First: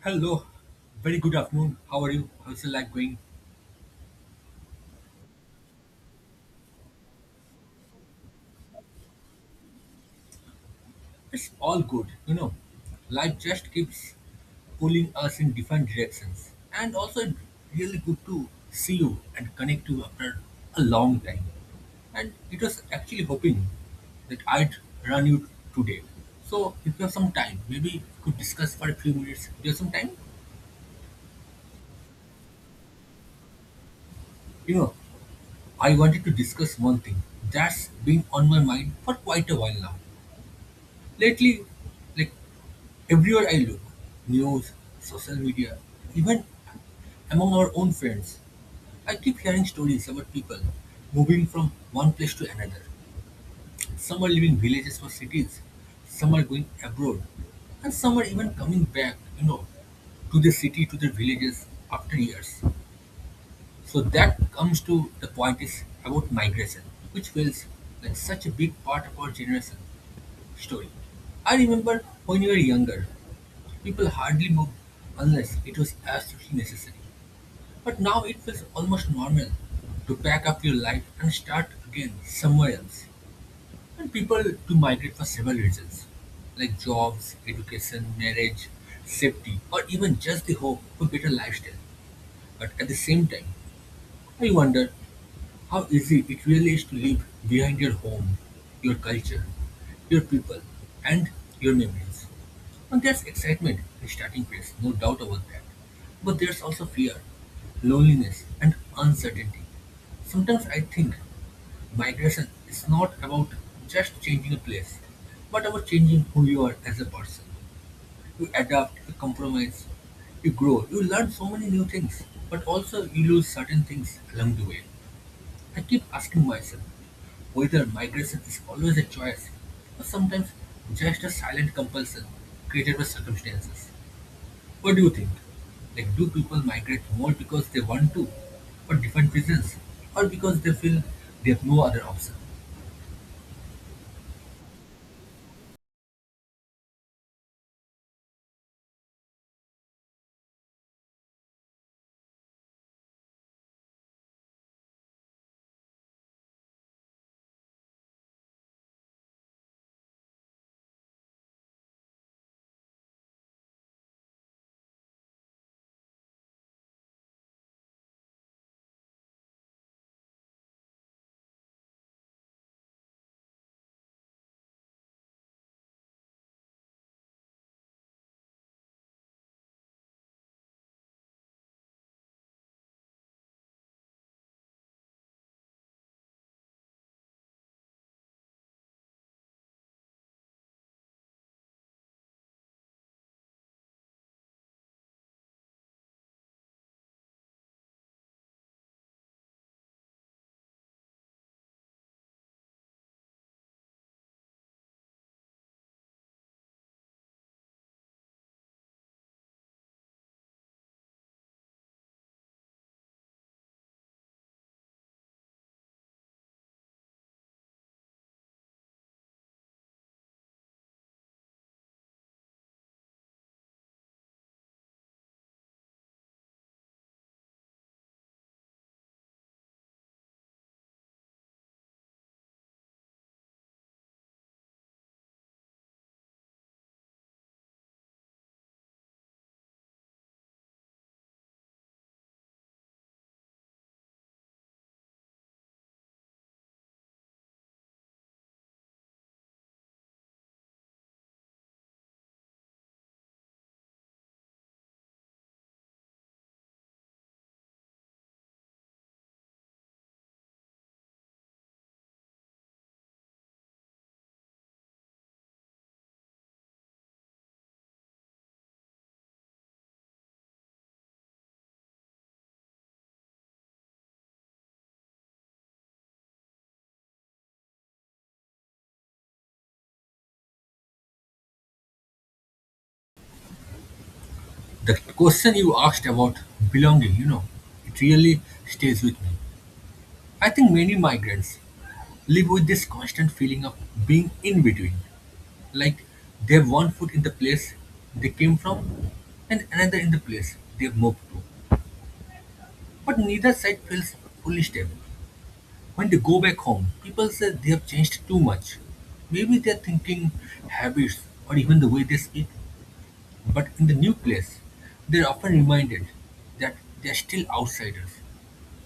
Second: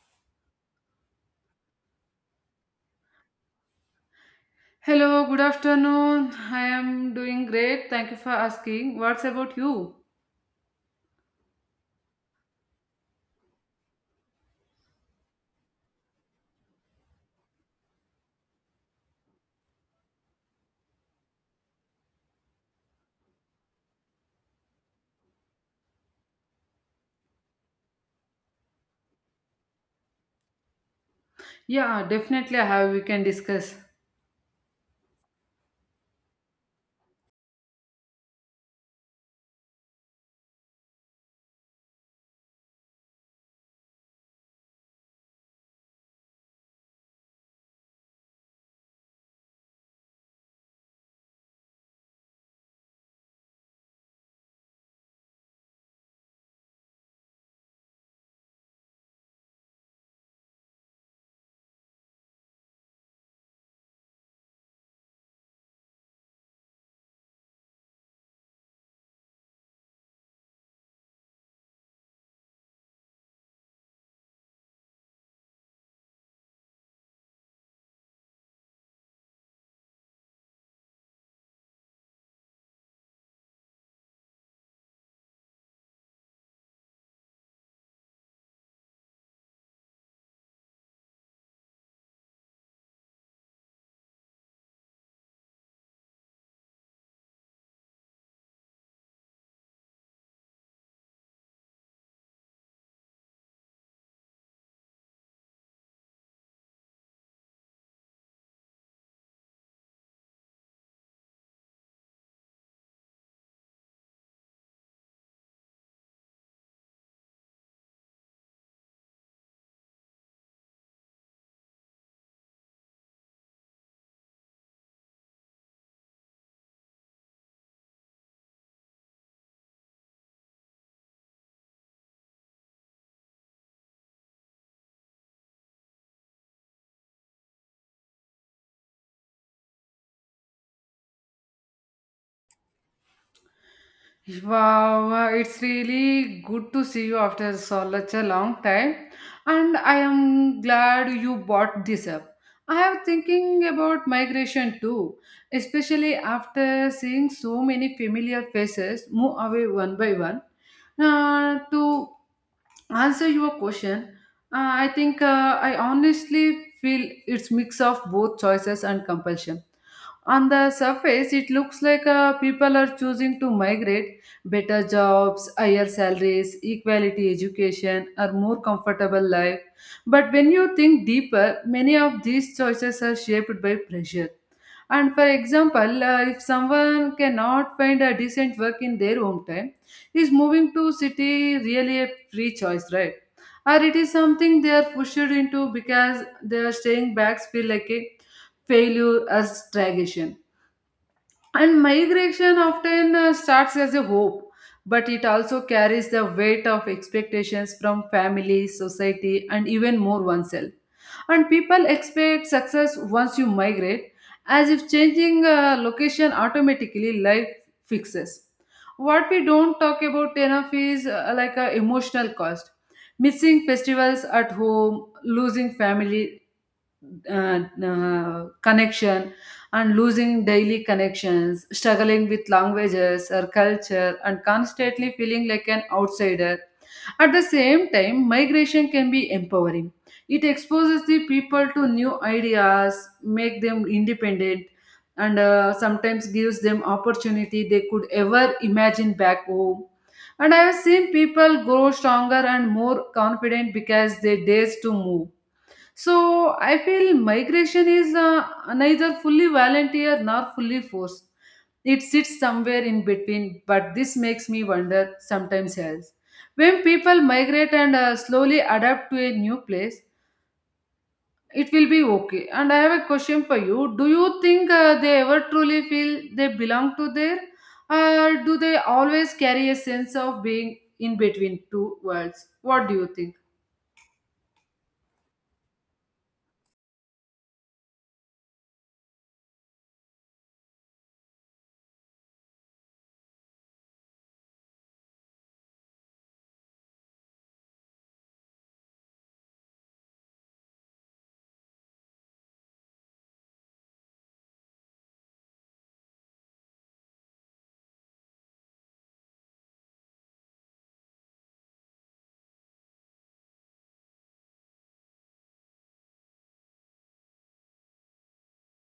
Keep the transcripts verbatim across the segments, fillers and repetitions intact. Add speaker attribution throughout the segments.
Speaker 1: Hello, very good afternoon. How are you? How's your life going?
Speaker 2: Hello, good afternoon. I am doing great. Thank you for asking. What's about you?
Speaker 1: It's all good, you know. Life just keeps pulling us in different directions, and also it's really good to see you and connect you after a long time. And it was actually hoping that I'd run you today. So if you have some time, maybe we could discuss for a few minutes. Do you have some time?
Speaker 2: Yeah, definitely I have. We can discuss.
Speaker 1: You know, I wanted to discuss one thing that's been on my mind for quite a while now. Lately, like everywhere I look, news, social media, even among our own friends, I keep hearing stories about people moving from one place to another. Some are leaving villages for cities, some are going abroad, and some are even coming back, you know, to the city, to their villages after years. So that comes to the point is about migration, which feels like such a big part of our generation story. I remember when we were younger, people hardly moved unless it was absolutely necessary. But now it feels almost normal to pack up your life and start again somewhere else. And people do migrate for several reasons, like jobs, education, marriage, safety, or even just the hope of a better lifestyle. But at the same time, I wonder how easy it really is to leave behind your home, your culture, your people, and your memories. And there's excitement in starting place, no doubt about that. But there's also fear, loneliness, and uncertainty. Sometimes I think migration is not about just changing a place, but about changing who you are as a person. You adapt, you compromise, you grow, you learn so many new things, but also you lose certain things along the way. I keep asking myself whether migration is always a choice or sometimes just a silent compulsion created by circumstances. What do you think? Like, do people migrate more because they want to, for different reasons, or because they feel they have no other option?
Speaker 2: Wow, uh, it's really good to see you after such a long time, and I am glad you brought this up. I am thinking about migration too, especially after seeing so many familiar faces move away one by one. Uh, to answer your question, uh, I think uh, I honestly feel it's mix of both choices and compulsion on the surface it looks like uh, people are choosing to migrate better jobs, higher salaries, equality education, or more comfortable life. But when you think deeper, many of these choices are shaped by pressure. And for example, uh, if someone cannot find a decent work in their hometown, is moving to city really a free choice, right? Or it is something they are pushed into because their staying backs feel like a failure or stagnation. And migration often uh, starts as a hope, but it also carries the weight of expectations from family, society, and even more oneself. And people expect success once you migrate, as if changing uh, location automatically life fixes. What we don't talk about enough is uh, like a emotional cost. Missing festivals at home, losing family uh, uh, connection and losing daily connections, struggling with languages or culture, and constantly feeling like an outsider. At the same time, migration can be empowering. It exposes the people to new ideas, make them independent, and uh, sometimes gives them opportunity they could ever imagine back home. And I have seen people grow stronger and more confident because they dare to move, so I feel migration is uh, neither fully volunteer nor fully forced. It sits somewhere in between, but this makes me wonder sometimes else. When people migrate and uh, slowly adapt to a new place, it will be okay. And I have a question for you. Do you think uh, they ever truly feel they belong to there? Or do they always carry a sense of being in between two worlds? What do you think?
Speaker 1: The question you asked about belonging, you know, it really stays with me. I think many migrants live with this constant feeling of being in between. Like they've one foot in the place they came from and another in the place they've moved to. But neither side feels fully stable. When they go back home, people say they have changed too much. Maybe they're thinking habits or even the way they speak. But in the new place, they're often reminded that they're still outsiders,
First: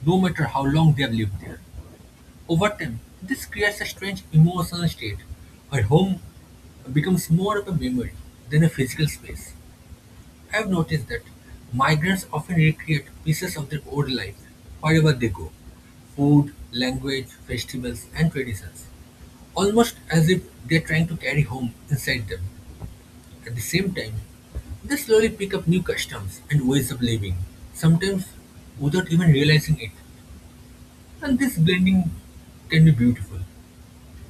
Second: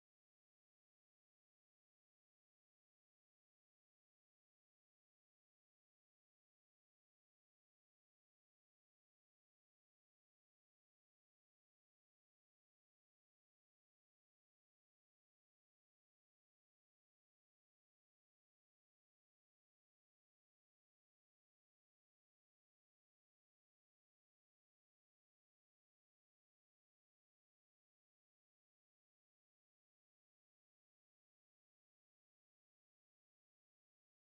Speaker 1: no matter how long they've lived there. Over time, this creates a strange emotional state where home becomes more of a memory than a physical space. I've noticed that migrants often recreate pieces of their old life wherever they go food, language, festivals, and traditions, almost as if they're trying to carry home inside them. At the same time, they slowly pick up new customs and ways of living, sometimes without even realizing it. And this blending can be beautiful,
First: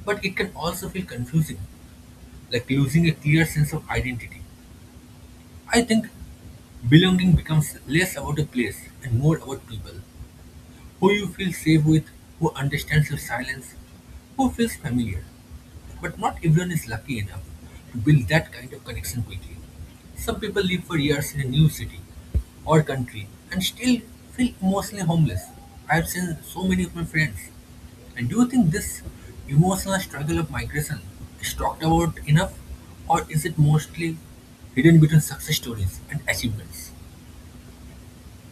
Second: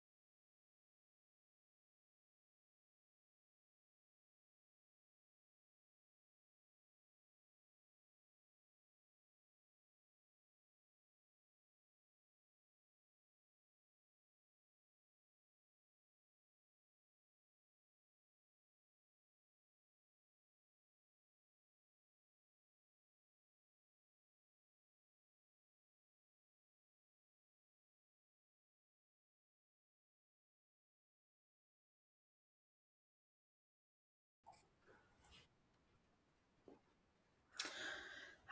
Speaker 1: but it can also feel confusing, like losing a clear sense of identity. I think belonging becomes less about a place and more about people who you feel safe with, who understands your silence, who feels familiar. But not everyone is lucky enough to build that kind of connection quickly. Some people live for years in a new city or country and still feel emotionally homeless. I have seen so many of my friends. And do you think this emotional struggle of migration is talked about enough, or is it mostly hidden between success stories and achievements?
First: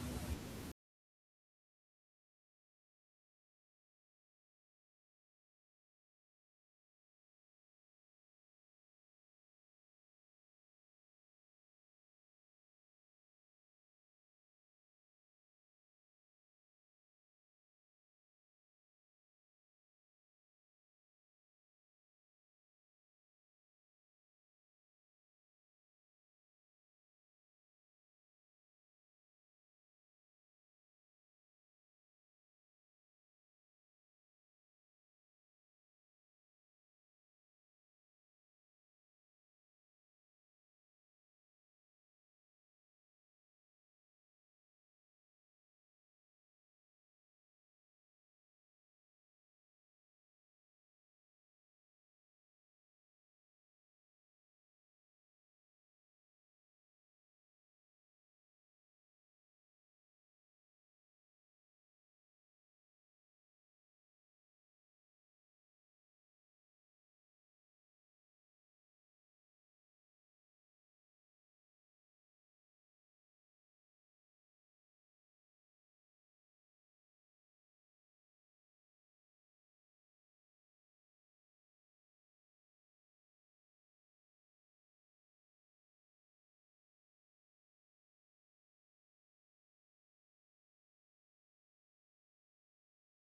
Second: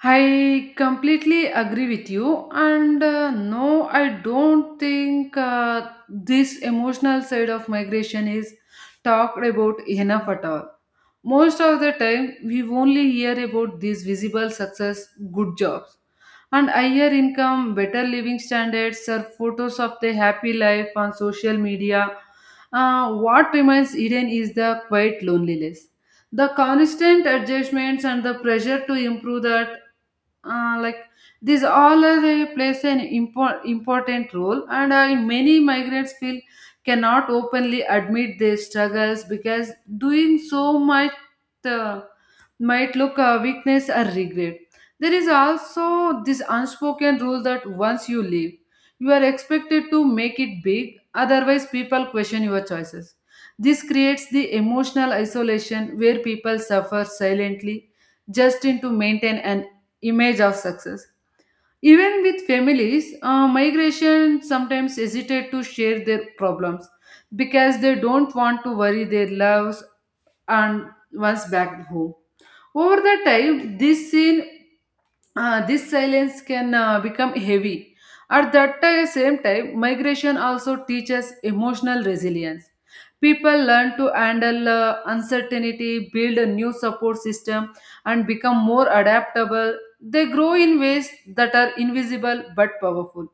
Speaker 2: I completely agree with you, and uh, no, I don't think uh, this emotional side of migration is talked about enough at all. Most of the time, we only hear about these visible success, good jobs, and higher income, better living standards, or photos of the happy life on social media. Uh, what remains hidden is the quiet loneliness, the constant adjustments, and the pressure to improve that uh, like these all are, uh, plays an impor- important role and uh, many migrants feel cannot openly admit their struggles because doing so much uh, might look a weakness or regret. There is also this unspoken rule that once you leave, you are expected to make it big, otherwise, people question your choices. This creates the emotional isolation where people suffer silently just in to maintain an image of success. Even with families, uh, migration sometimes hesitate to share their problems because they don't want to worry their loves and once back home. Over the time, this scene, uh, this silence can uh, become heavy. At that ti- same time, migration also teaches emotional resilience. People learn to handle uh, uncertainty, build a new support system, and become more adaptable. They grow in ways that are invisible but powerful.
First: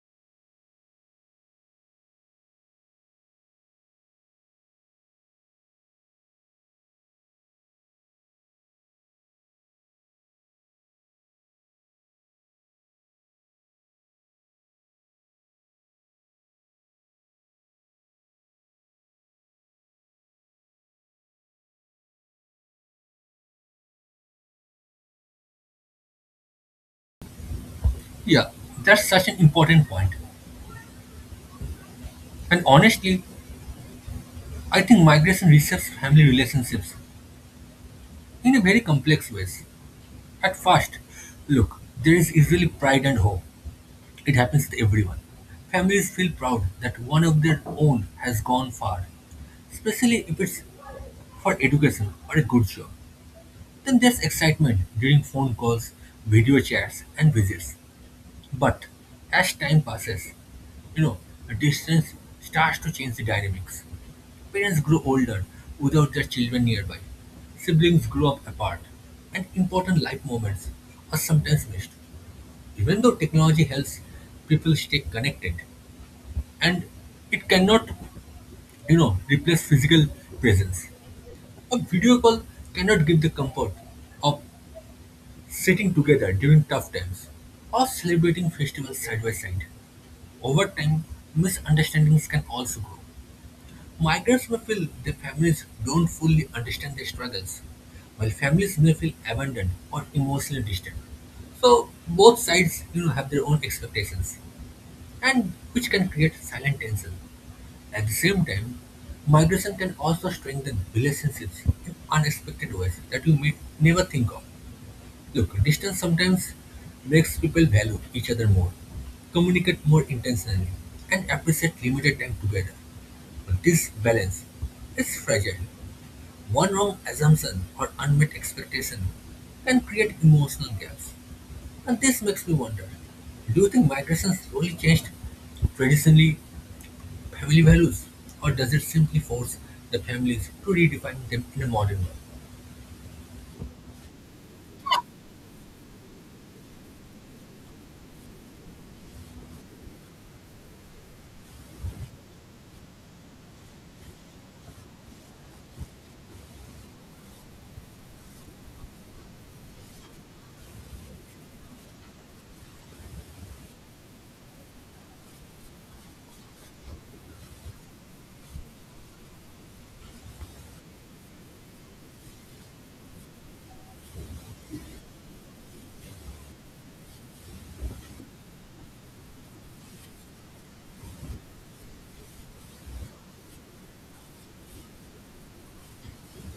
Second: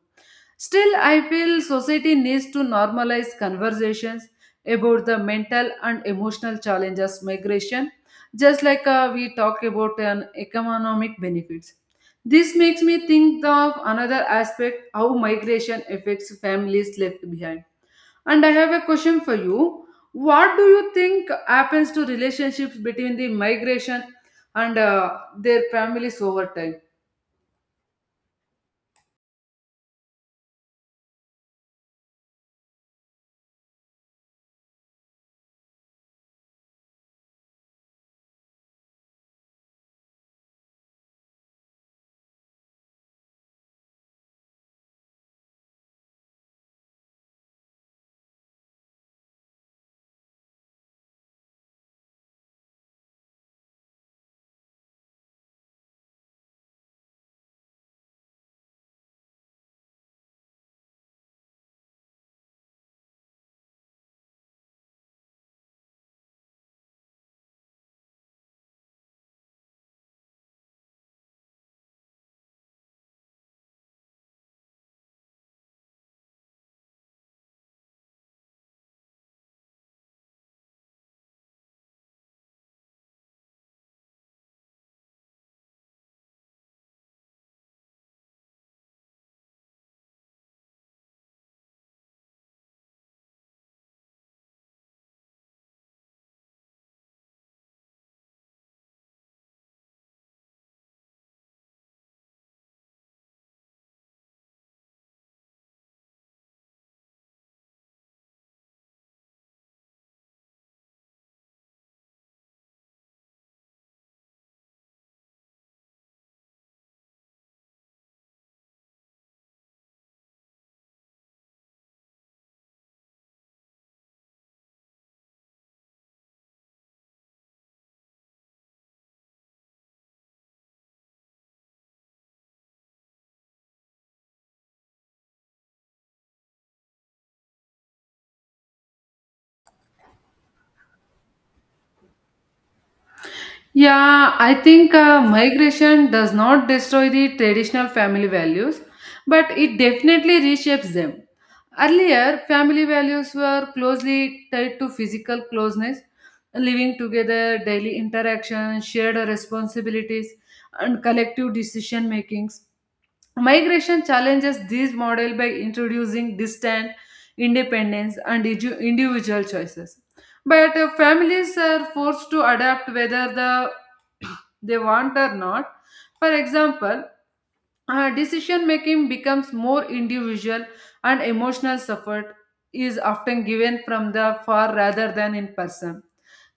Speaker 2: Still, I feel society needs to normalize conversations about the mental and emotional challenges migration, just like uh, we talk about an economic benefits. This makes me think of another aspect how migration affects families left behind. And I have a question for you. What do you think happens to relationships between the migration and uh, their families over time?
Speaker 1: Yeah, that's such an important point. And honestly, I think migration reshapes family relationships in a very complex ways. At first, look, there is usually pride and hope. It happens to everyone. Families feel proud that one of their own has gone far, especially if it's for education or a good job. Then there's excitement during phone calls, video chats, and visits. But as time passes, you know, distance starts to change the dynamics. Parents grow older without their children nearby. Siblings grow up apart, and important life moments are sometimes missed. Even though technology helps people stay connected, and it cannot, you know, replace physical presence. A video call cannot give the comfort of sitting together during tough times or celebrating festivals side by side. Over time, misunderstandings can also grow. Migrants may feel their families don't fully understand their struggles, while families may feel abandoned or emotionally distant. So both sides, you know, have their own expectations, and which can create silent tension. At the same time, migration can also strengthen relationships in unexpected ways that you may never think of. Look, distance sometimes makes people value each other more, communicate more intentionally, and appreciate limited time together. But this balance is fragile. One wrong assumption or unmet expectation can create emotional gaps. And this makes me wonder, do you think migration slowly changed traditionally family values, or does it simply force the families to redefine them in a modern world?
Speaker 2: Yeah, I think uh, migration does not destroy the traditional family values, but it definitely reshapes them. Earlier, family values were closely tied to physical closeness, living together, daily interaction, shared responsibilities, and collective decision makings. Migration challenges this model by introducing distant independence and edu- individual choices. But uh, families are forced to adapt whether the they want or not. For example, uh, decision making becomes more individual and emotional support is often given from the far rather than in person.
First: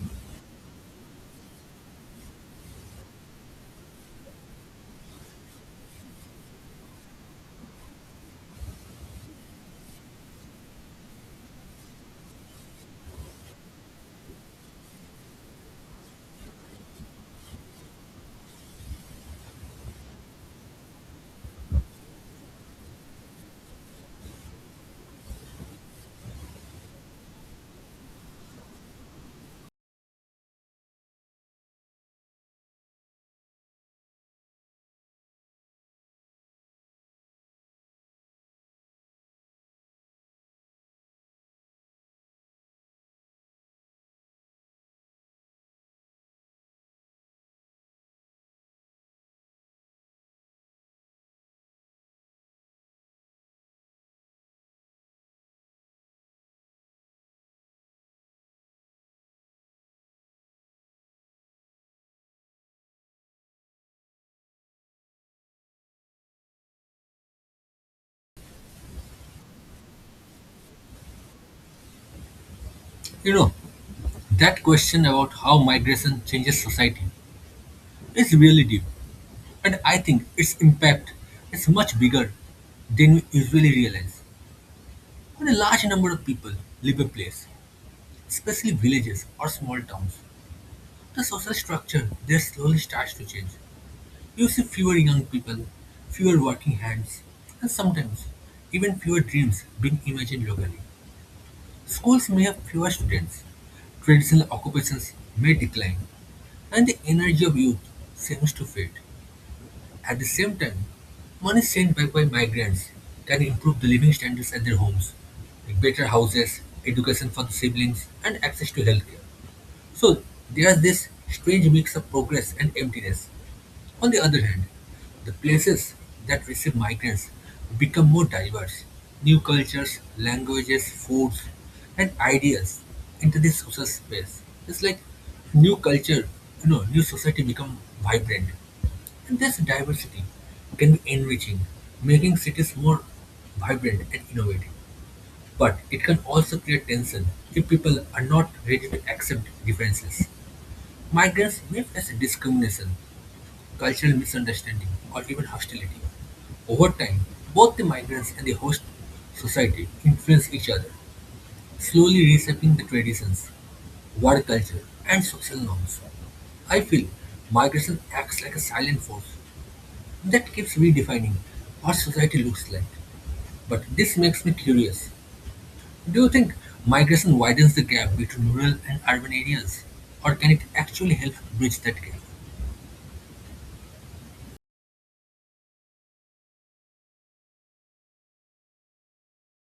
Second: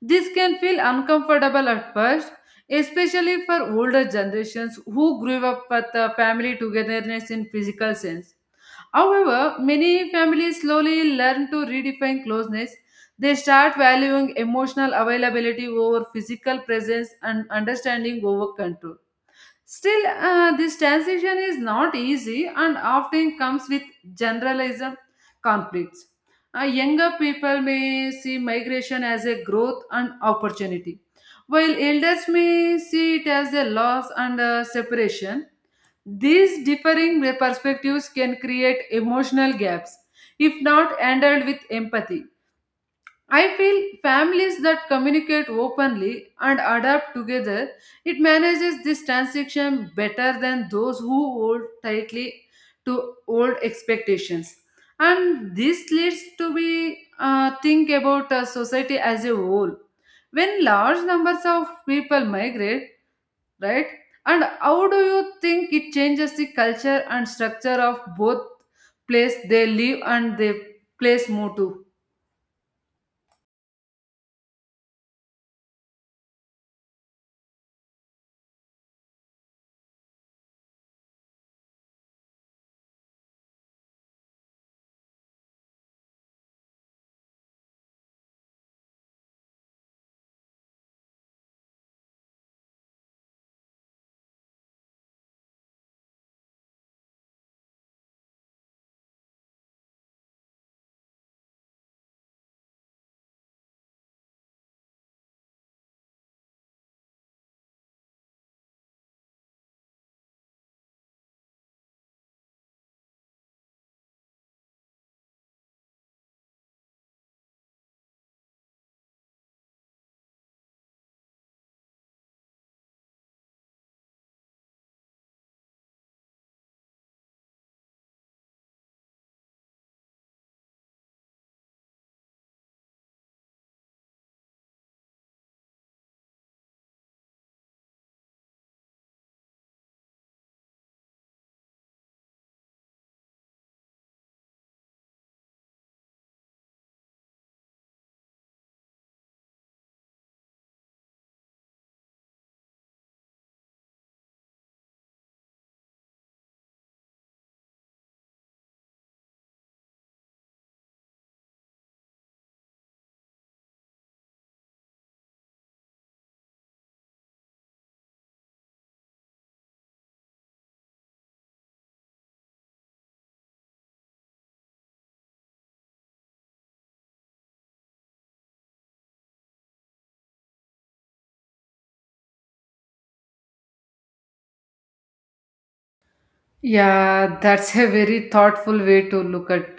Speaker 2: This can feel uncomfortable at first, especially for older generations who grew up with the family togetherness in physical sense. However, many families slowly learn to redefine closeness. They start valuing emotional availability over physical presence and understanding over control. Still, uh, this transition is not easy and often comes with generalized conflicts. Uh, younger people may see migration as a growth and opportunity, while elders may see it as a loss and a separation. These differing perspectives can create emotional gaps if not handled with empathy. I feel families that communicate openly and adapt together, it manages this transition better than those who hold tightly to old expectations. And this leads to be uh, think about uh, society as a whole. When large numbers of people migrate, right? And how do you think it changes the culture and structure of both place they live and the place move to?
Speaker 1: You know, that question about how migration changes society is really deep, and I think its impact is much bigger than we usually realize. When a large number of people leave a place, especially villages or small towns, the social structure there slowly starts to change. You see fewer young people, fewer working hands, and sometimes even fewer dreams being imagined locally. Schools may have fewer students, traditional occupations may decline, and the energy of youth seems to fade. At the same time, money sent back by migrants can improve the living standards at their homes, like better houses, education for the siblings, and access to healthcare. So there is this strange mix of progress and emptiness. On the other hand, the places that receive migrants become more diverse. New cultures, languages, foods, and ideas enter the social space. It's like new culture, you know, new society become vibrant. And this diversity can be enriching, making cities more vibrant and innovative. But it can also create tension if people are not ready to accept differences. Migrants may face discrimination cultural misunderstanding, or even hostility. Over time, both the migrants and the host society influence each other, slowly reshaping the traditions, work culture, and social norms. I feel migration acts like a silent force that keeps redefining what society looks like. But this makes me curious. Do you think migration widens the gap between rural and urban areas? Or can it actually help bridge that gap?
Speaker 2: Yeah, that's a very thoughtful way to look at.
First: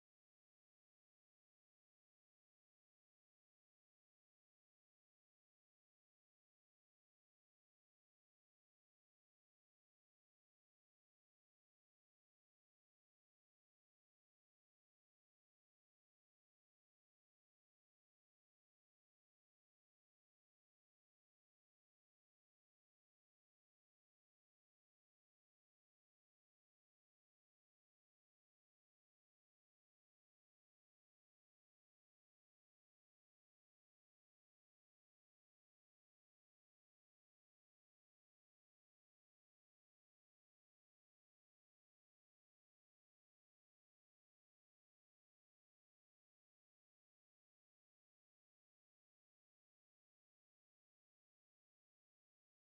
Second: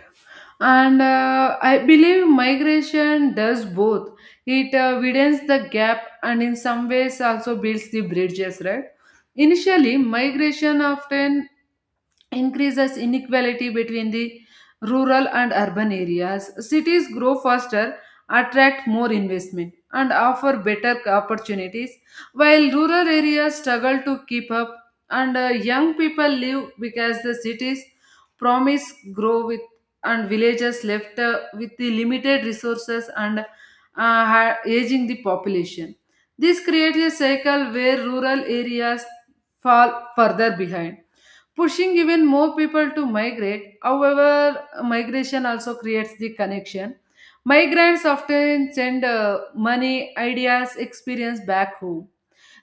Speaker 2: And uh, I believe migration does both. It uh, widens the gap and in some ways also builds the bridges, right? Initially, migration often increases inequality between the rural and urban areas. Cities grow faster, attract more investment, and offer better opportunities, while rural areas struggle to keep up, and uh, young people leave because the cities promise grow with and villages left uh, with the limited resources and uh, ha- aging the population. This creates a cycle where rural areas fall further behind pushing even more people to migrate. However, migration also creates the connection. Migrants often send uh, money, ideas, experience back home.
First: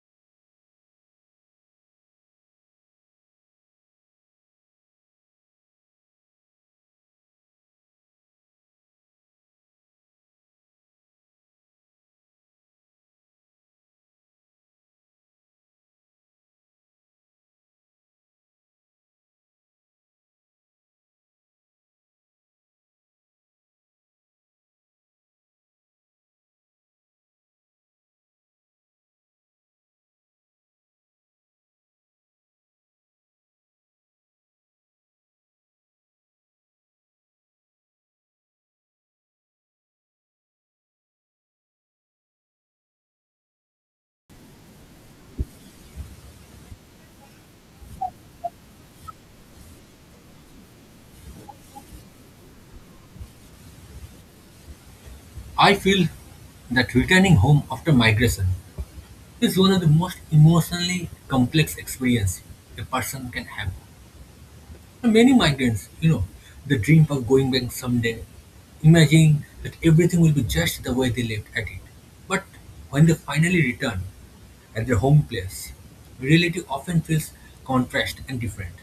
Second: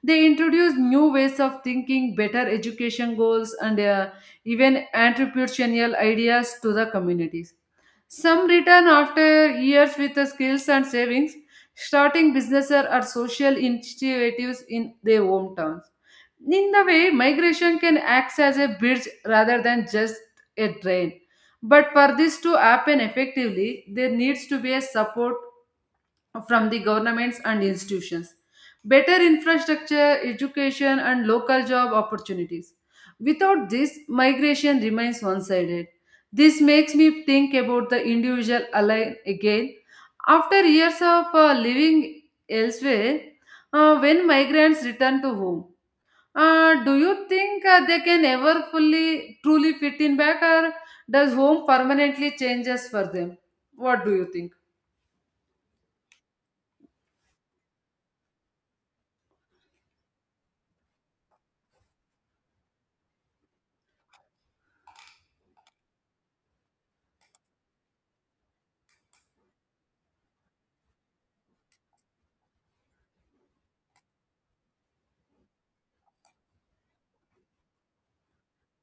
Speaker 2: They introduce new ways of thinking, better education goals, and uh, even entrepreneurial ideas to the communities. Some return after years with the skills and savings, starting businesses or social initiatives in their hometowns in the way migration can act as a bridge rather than just a drain, but for this to happen effectively there needs to be a support from the governments and institutions, better infrastructure education and local job opportunities. Without this migration remains one sided. This makes me think about the individual ally again after years of uh, living elsewhere. Uh, when migrants return to home, uh, do you think uh, they can ever fully, truly fit in back, or does home permanently changes for them? What do you think?
Speaker 1: I feel that returning home after migration it is one of the most emotionally complex experience a person can have. And many migrants, you know, they dream of going back someday, imagining that everything will be just the way they left at it. But when they finally return at their home place, reality often feels contrast and different.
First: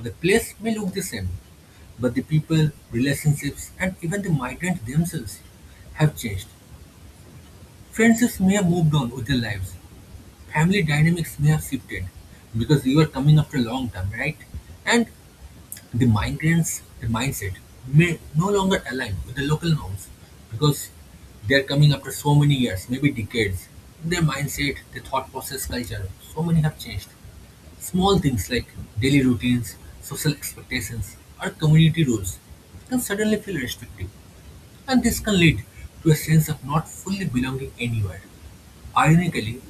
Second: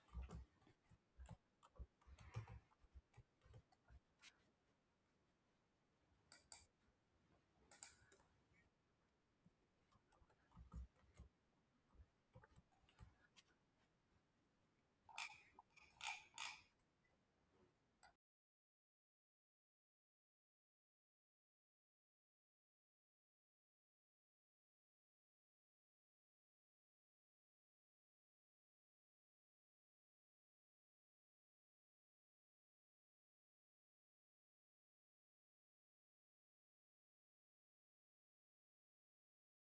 Speaker 1: The place may look the same, but the people, relationships, and even the migrants themselves have changed. Friendships may have moved on with their lives, family dynamics may have shifted because you are coming after a long time, right? And the migrants, the mindset may no longer align with the local norms because they are coming after so many years, maybe decades. Their mindset, their thought process, culture, so many have changed. Small things like daily routines, social expectations, or community rules can suddenly feel restrictive, and this can lead to a sense of not fully belonging anywhere. Ironically,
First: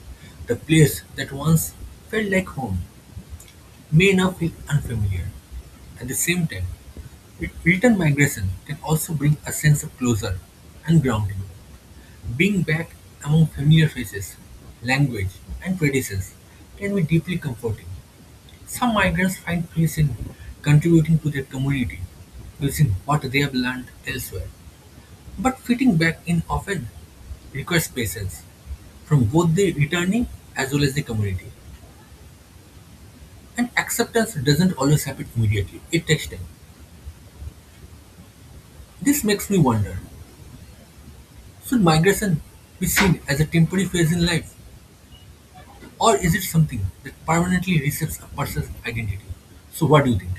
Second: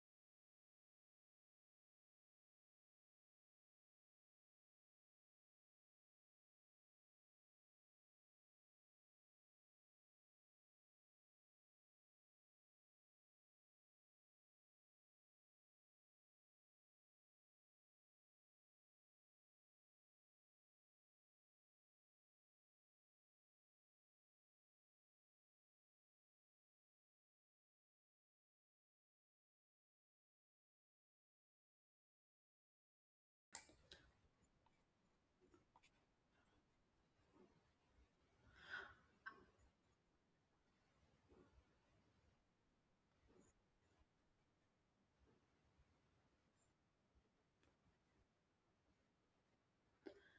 Speaker 1: the place that once felt like home may now feel unfamiliar. At the same time, re- return migration can also bring a sense of closure and grounding. Being back among familiar faces, language, and traditions can be deeply comforting. Some migrants find peace in contributing to their community using what they have learned elsewhere. But fitting back in often requires patience from both the returning as well as the community. And acceptance doesn't always happen immediately, it takes time. This makes me wonder, should migration be seen as a temporary phase in life, or is it something that permanently reshapes a person's identity? So, what do you think?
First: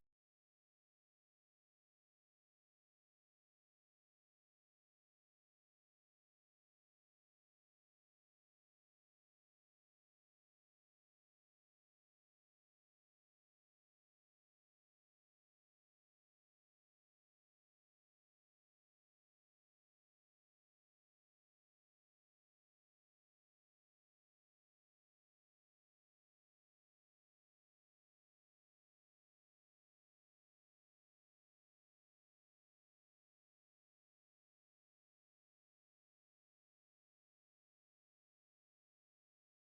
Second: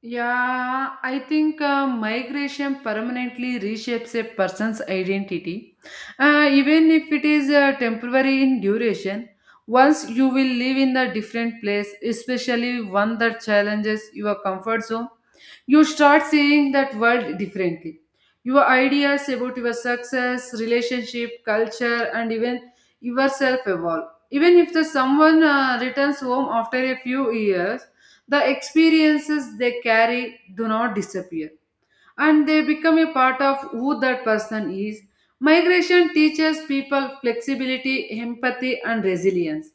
Speaker 2: Yeah, I think uh, migration permanently reshapes a person's identity, uh, even if it is uh, temporary in duration. Once you will live in a different place, especially one that challenges your comfort zone, you start seeing that world differently. Your ideas about your success, relationship, culture, and even yourself evolve. Even if the someone uh, returns home after a few years, the experiences they carry do not disappear and they become a part of who that person is. Migration teaches people flexibility, empathy, and resilience.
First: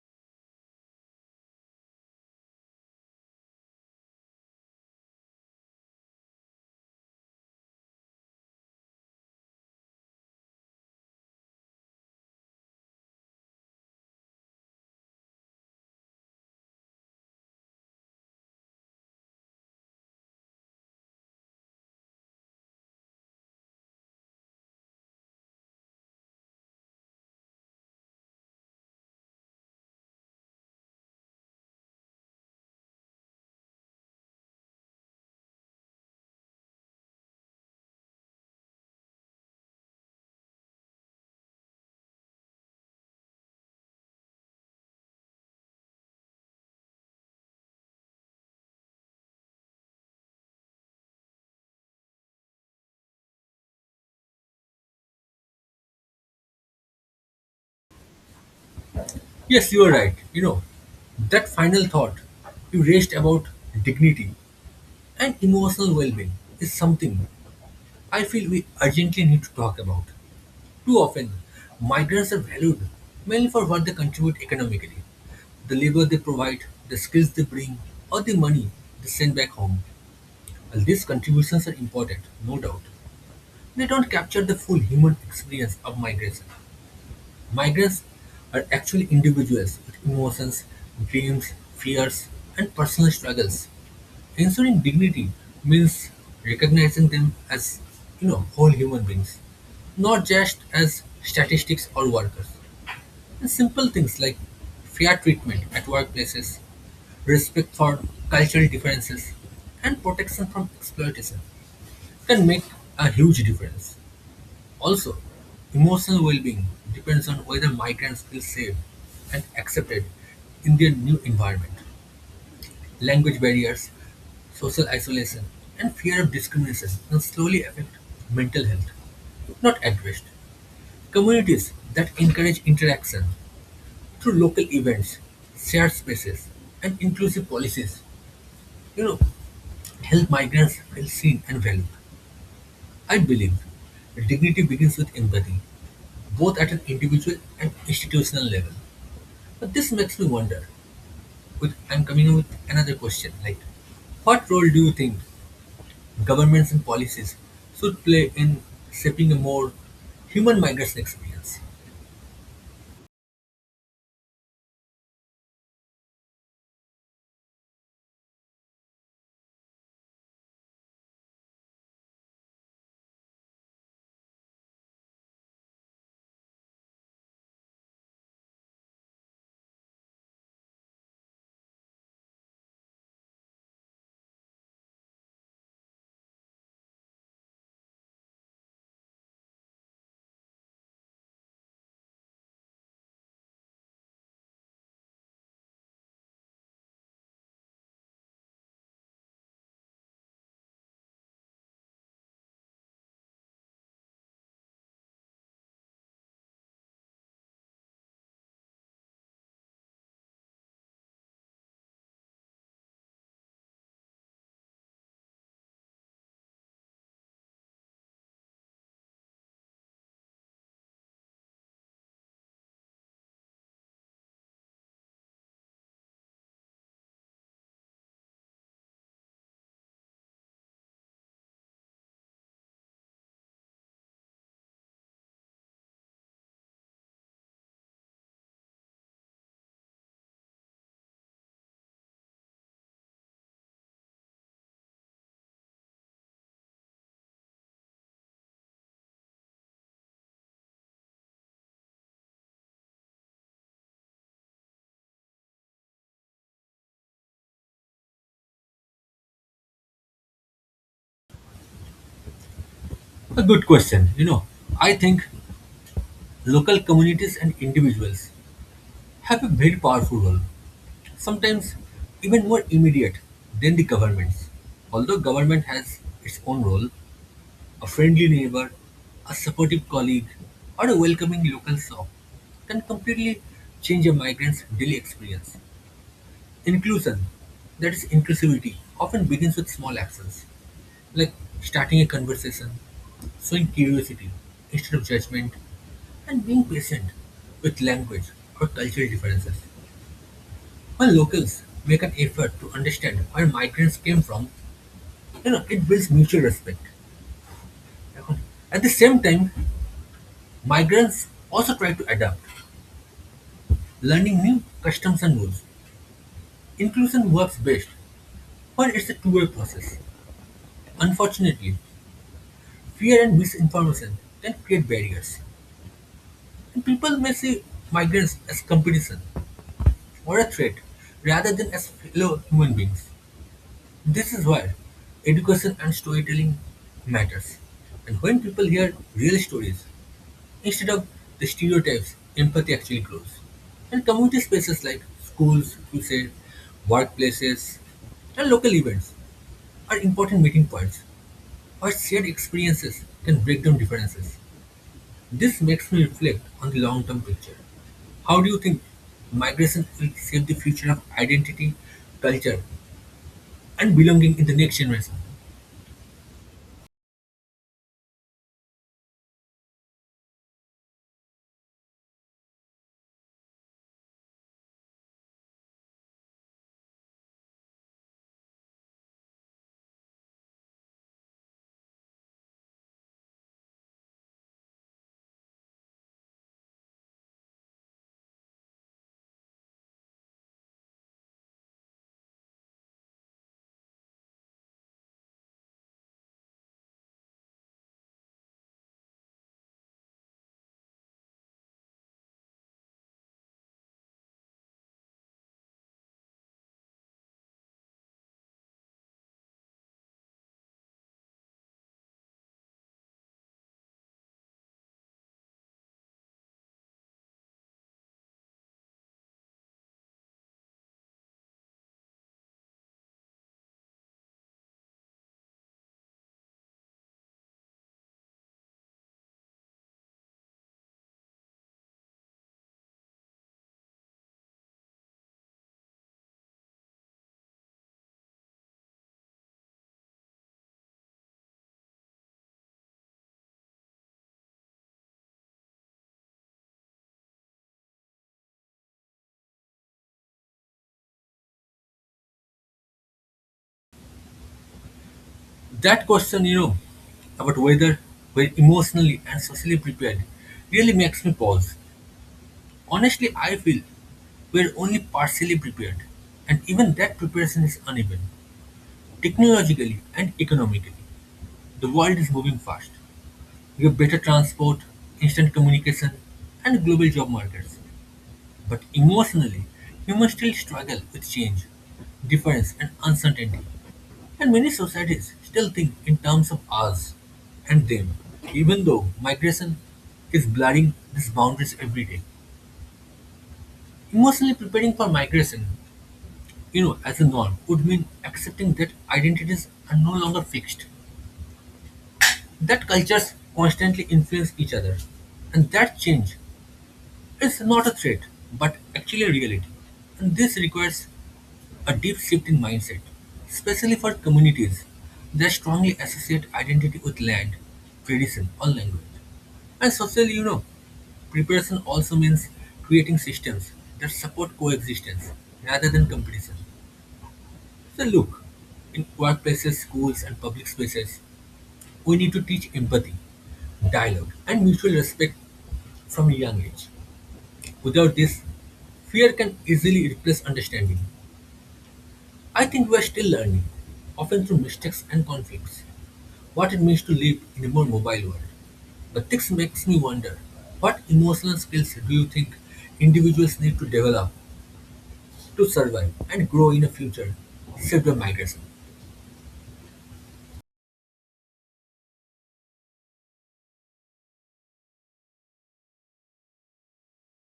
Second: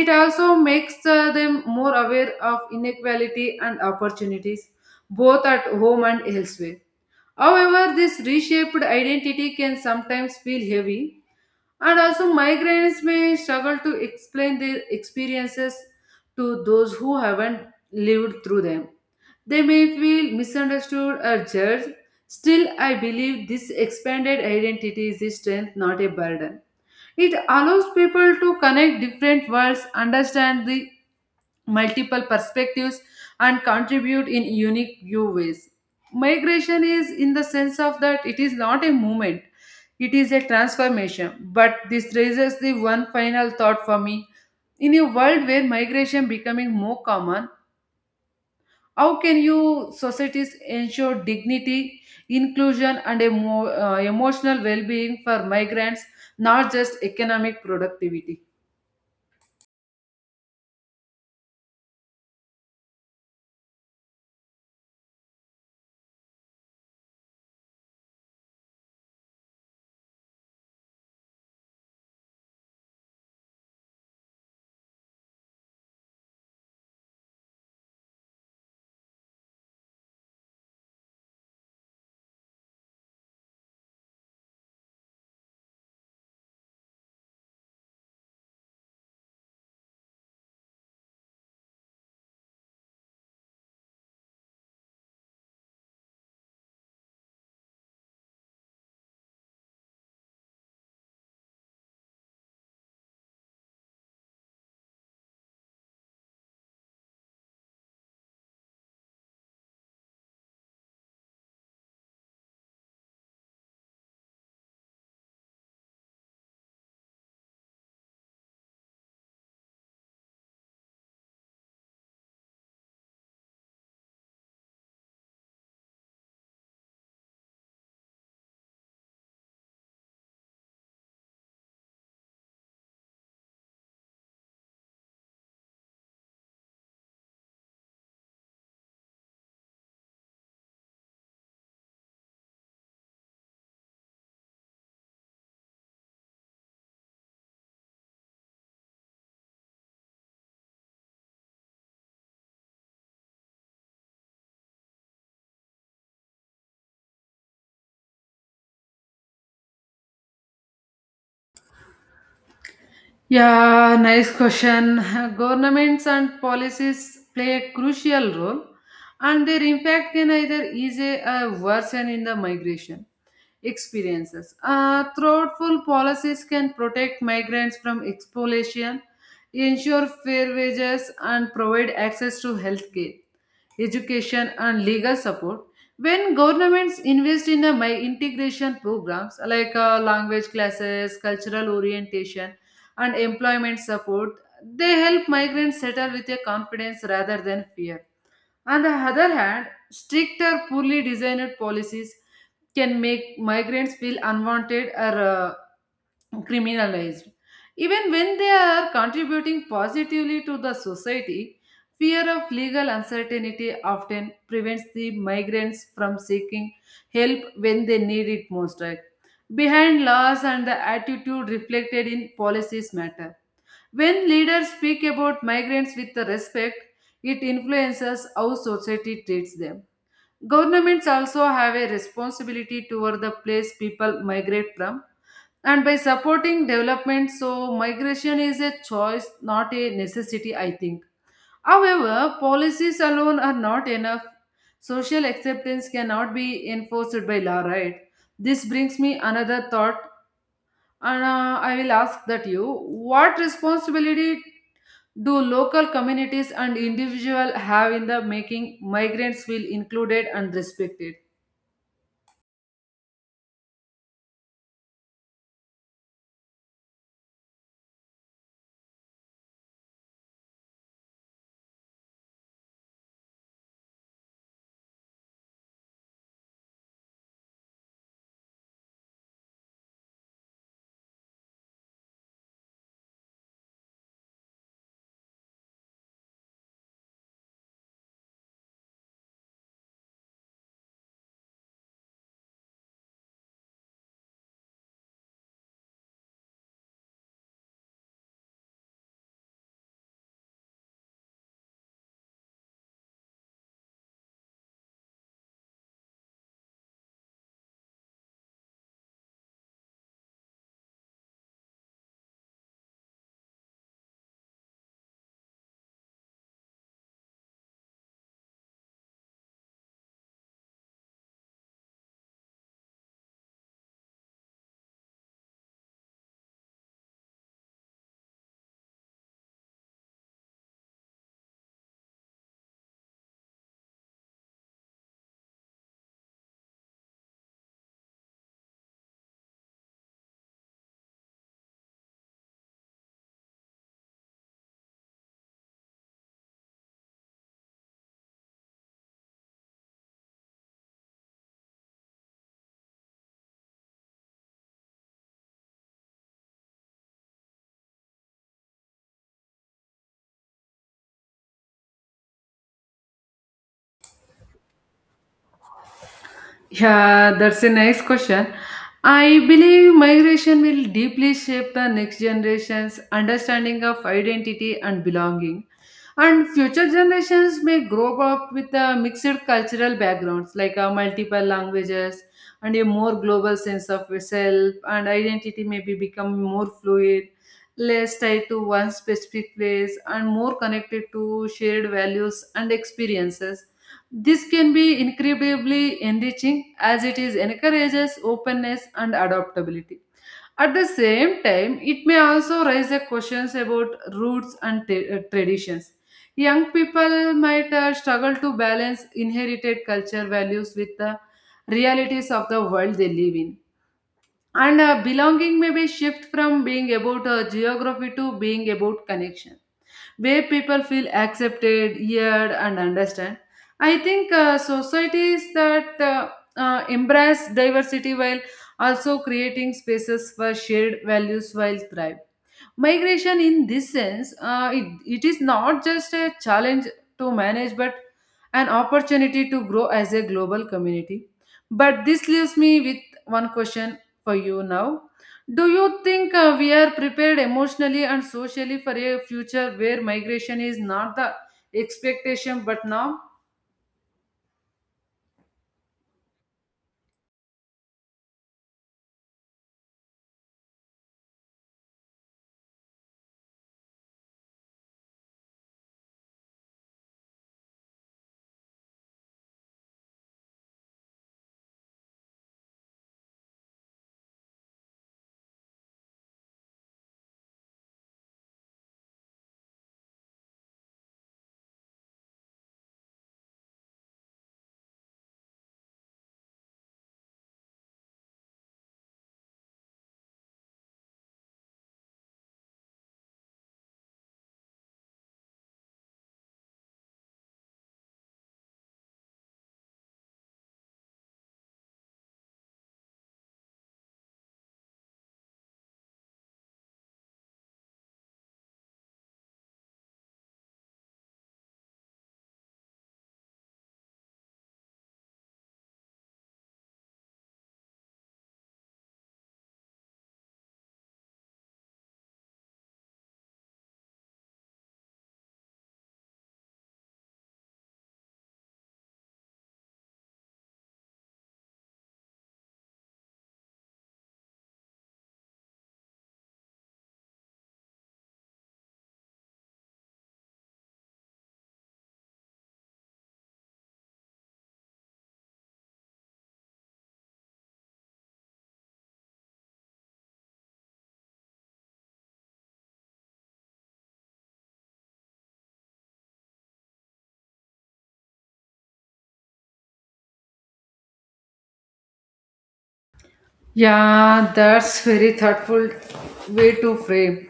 Speaker 2: It also makes uh, them more aware of inequality and opportunities, both at home and elsewhere. However, this reshaped identity can sometimes feel heavy, and also migrants may struggle to explain their experiences to those who haven't lived through them. They may feel misunderstood or judged. Still, I believe this expanded identity is a strength, not a burden. It allows people to connect different worlds, understand the multiple perspectives and contribute in unique new ways. Migration is in the sense of that it is not a movement, it is a transformation. But this raises the one final thought for me. In a world where migration becoming more common, how can you societies ensure dignity, inclusion, and a more uh, emotional well-being for migrants, not just economic productivity?
Speaker 1: Yes, you are right. You know, that final thought you raised about dignity and emotional well being is something I feel we urgently need to talk about. Too often, migrants are valued mainly for what they contribute economically the labor they provide, the skills they bring, or the money they send back home. While these contributions are important, no doubt, they don't capture the full human experience of migration. Migrants are actually individuals with emotions, dreams, fears, and personal struggles. Ensuring dignity means recognizing them as, you know, whole human beings, not just as statistics or workers. And simple things like fair treatment at workplaces, respect for cultural differences, and protection from exploitation can make a huge difference. Also, emotional well being depends on whether migrants feel safe and accepted in their new environment. Language barriers, social isolation, and fear of discrimination can slowly affect mental health if not addressed. Communities that encourage interaction through local events, shared spaces, and inclusive policies, you know, help migrants feel seen and valued. I believe dignity begins with empathy, both at an individual and institutional level. But this makes me wonder, with, I'm coming with another question, like, what role do you think governments and policies should play in shaping a more human migration experience?
Speaker 2: Yeah, nice question. Governments and policies play a crucial role, and their impact can either ease or worsen in the migration experiences. Uh, thoughtful policies can protect migrants from exploitation, ensure fair wages, and provide access to healthcare, education, and legal support. When governments invest in the mi- integration programs like uh, language classes, cultural orientation, and employment support, they help migrants settle with a confidence rather than fear. On the other hand, stricter, poorly designed policies can make migrants feel unwanted or uh, criminalized. Even when they are contributing positively to the society, fear of legal uncertainty often prevents the migrants from seeking help when they need it most. Right? Behind laws and the attitude reflected in policies matter. When leaders speak about migrants with the respect, it influences how society treats them. Governments also have a responsibility toward the place people migrate from and by supporting development so migration is a choice not a necessity I think. However, policies alone are not enough. Social acceptance cannot be enforced by law, right? This brings me another thought and uh, I will ask that you what responsibility do local communities and individuals have in the making migrants feel included and respected?
Speaker 1: A good question. You know, I think local communities and individuals have a very powerful role. Sometimes even more immediate than the government's. Although government has its own role, a friendly neighbor, a supportive colleague, or a welcoming local shop can completely change a migrant's daily experience. Inclusion, that is inclusivity, often begins with small actions, like starting a conversation, showing curiosity instead of judgment, and being patient with language or cultural differences. When locals make an effort to understand where migrants came from, you know, it builds mutual respect. এখন, at the same time, migrants also try to adapt, learning new customs and rules. Inclusion works best when it's a two-way process. Unfortunately, fear and misinformation can create barriers, and people may see migrants as competition or a threat rather than as fellow human beings. This is where education and storytelling matters. And when people hear real stories instead of the stereotypes, empathy actually grows. And community spaces like schools, you say, workplaces, and local events are important meeting points where shared experiences can break down differences. This makes me reflect on the long-term picture. How do you think migration will shape the future of identity, culture, and belonging in the next generation?
Speaker 2: Yeah, that's a nice question. I believe migration will deeply shape the next generation's understanding of identity and belonging. And future generations may grow up with a mixed cultural backgrounds like uh, multiple languages and a more global sense of self and identity may be become more fluid, less tied to one specific place and more connected to shared values and experiences. This can be incredibly enriching as it is encourages openness and adaptability. At the same time, it may also raise the questions about roots and t- uh, traditions. Young people might uh, struggle to balance inherited culture values with the realities of the world they live in. And uh, belonging may be shift from being about uh, geography to being about connection where people feel accepted, heard, and understand. I think uh, societies that uh, uh, embrace diversity while also creating spaces for shared values while thrive. Migration, in this sense, uh, it, it is not just a challenge to manage, but an opportunity to grow as a global community. But this leaves me with one question for you now. Do you think uh, we are prepared emotionally and socially for a future where migration is not the expectation but norm?
Speaker 1: That question, you know, about whether we're emotionally and socially prepared really makes me pause. Honestly, I feel we're only partially prepared, and even that preparation is uneven. Technologically and economically, the world is moving fast. We have better transport, instant communication, and global job markets. But emotionally, humans still struggle with change, difference, and uncertainty. And many societies still think in terms of us and them, even though migration is blurring these boundaries every day. Emotionally preparing for migration, you know, as a norm, would mean accepting that identities are no longer fixed, that cultures constantly influence each other, and that change is not a threat, but actually a reality. And this requires a deep shift in mindset, especially for communities that strongly associate identity with land, tradition, or language. And socially, you know, preparation also means creating systems that support coexistence rather than competition. So, look, in workplaces, schools, and public spaces, we need to teach empathy, dialogue, and mutual respect from a young age. Without this, fear can easily replace understanding. I think we are still learning, often through mistakes and conflicts, what it means to live in a more mobile world. But this makes me wonder what emotional skills do you think individuals need to develop to survive and grow in a future saved by migration?
Speaker 2: Yeah, that's very thoughtful way to frame.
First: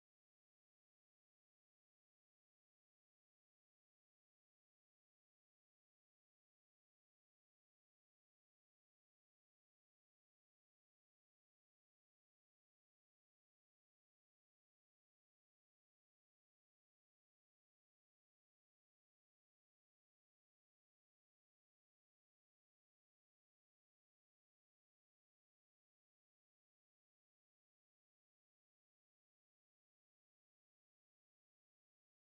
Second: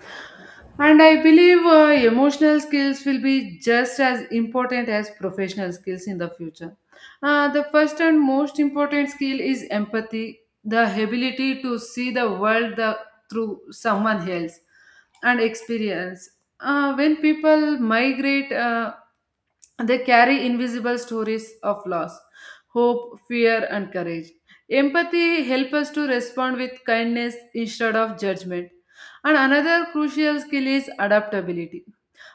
Speaker 2: And I believe uh, emotional skills will be just as important as professional skills in the future. Uh, the first and most important skill is empathy, the ability to see the world the, through someone else and experience. Uh, when people migrate, uh, they carry invisible stories of loss, hope, fear, and courage. Empathy helps us to respond with kindness instead of judgment. And another crucial skill is adaptability.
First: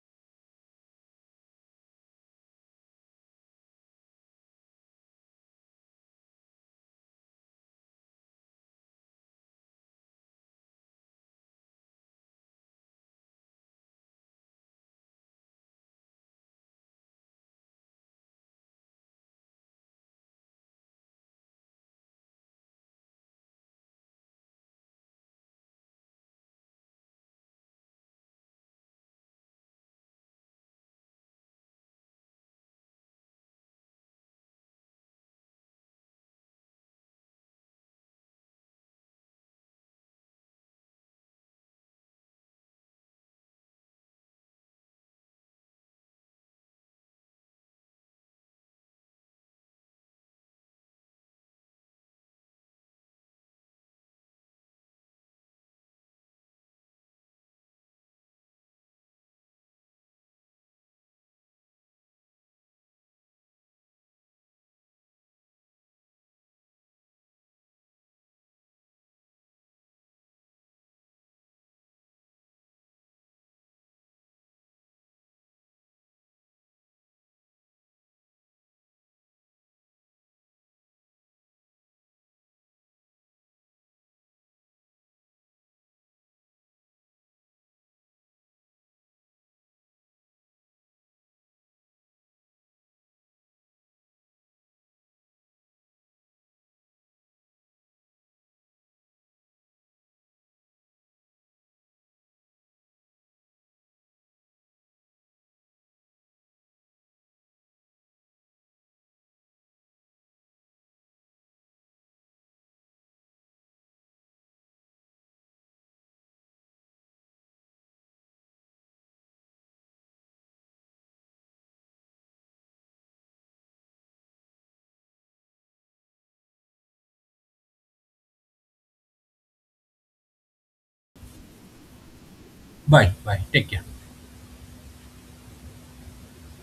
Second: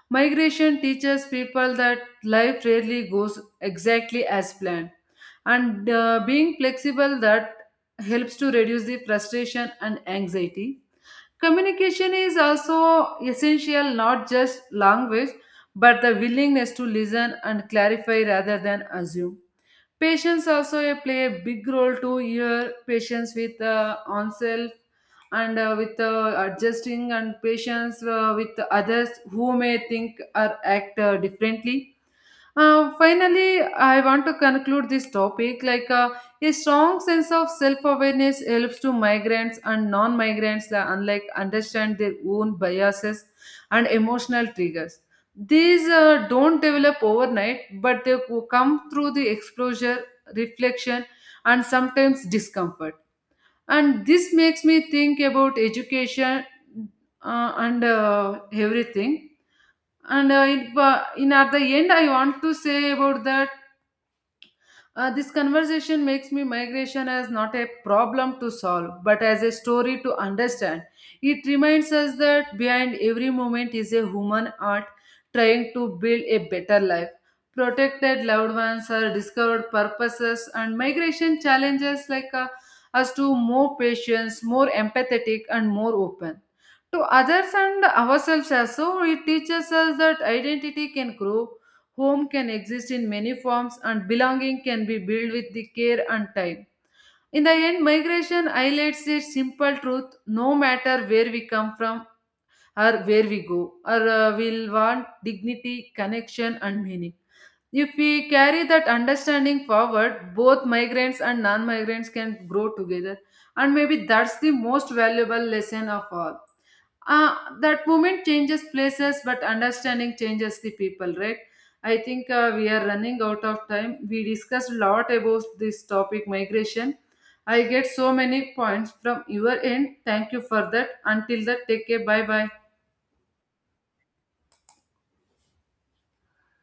Speaker 2: Migration teaches people that life rarely goes exactly as planned. And uh, being flexible that helps to reduce the frustration and anxiety. Communication is also essential, not just language, but the willingness to listen and clarify rather than assume. Patience also play a big role to your patience with uh, oneself and uh, with uh, adjusting and patience uh, with others who may think or act uh, differently. Uh, finally, I want to conclude this topic. Like uh, a strong sense of self-awareness helps to migrants and non-migrants, uh, unlike understand their own biases and emotional triggers. These uh, don't develop overnight, but they co- come through the exposure, reflection, and sometimes discomfort. And this makes me think about education uh, and uh, everything and uh, it, wa- in at the end, I want to say about that uh, this conversation makes me migration as not a problem to solve, but as a story to understand. It reminds us that behind every moment is a human art trying to build a better life. Protected loved ones are discovered purposes, and migration challenges like uh, us to more patience, more empathetic, and more open to others and ourselves as so it teaches us that identity can grow, home can exist in many forms, and belonging can be built with the care and time. In the end, migration highlights a simple truth: no matter where we come from or where we go, or uh, we'll want dignity, connection, and meaning. If we carry that understanding forward, both migrants and non-migrants can grow together, and maybe that's the most valuable lesson of all. Uh, that moment changes places but understanding changes the people, right? I think uh, we are running out of time. We discussed a lot about this topic, migration. I get so many points from your end. Thank you for that. Until that, take care. Bye bye.
Speaker 1: Bye, bye, take care.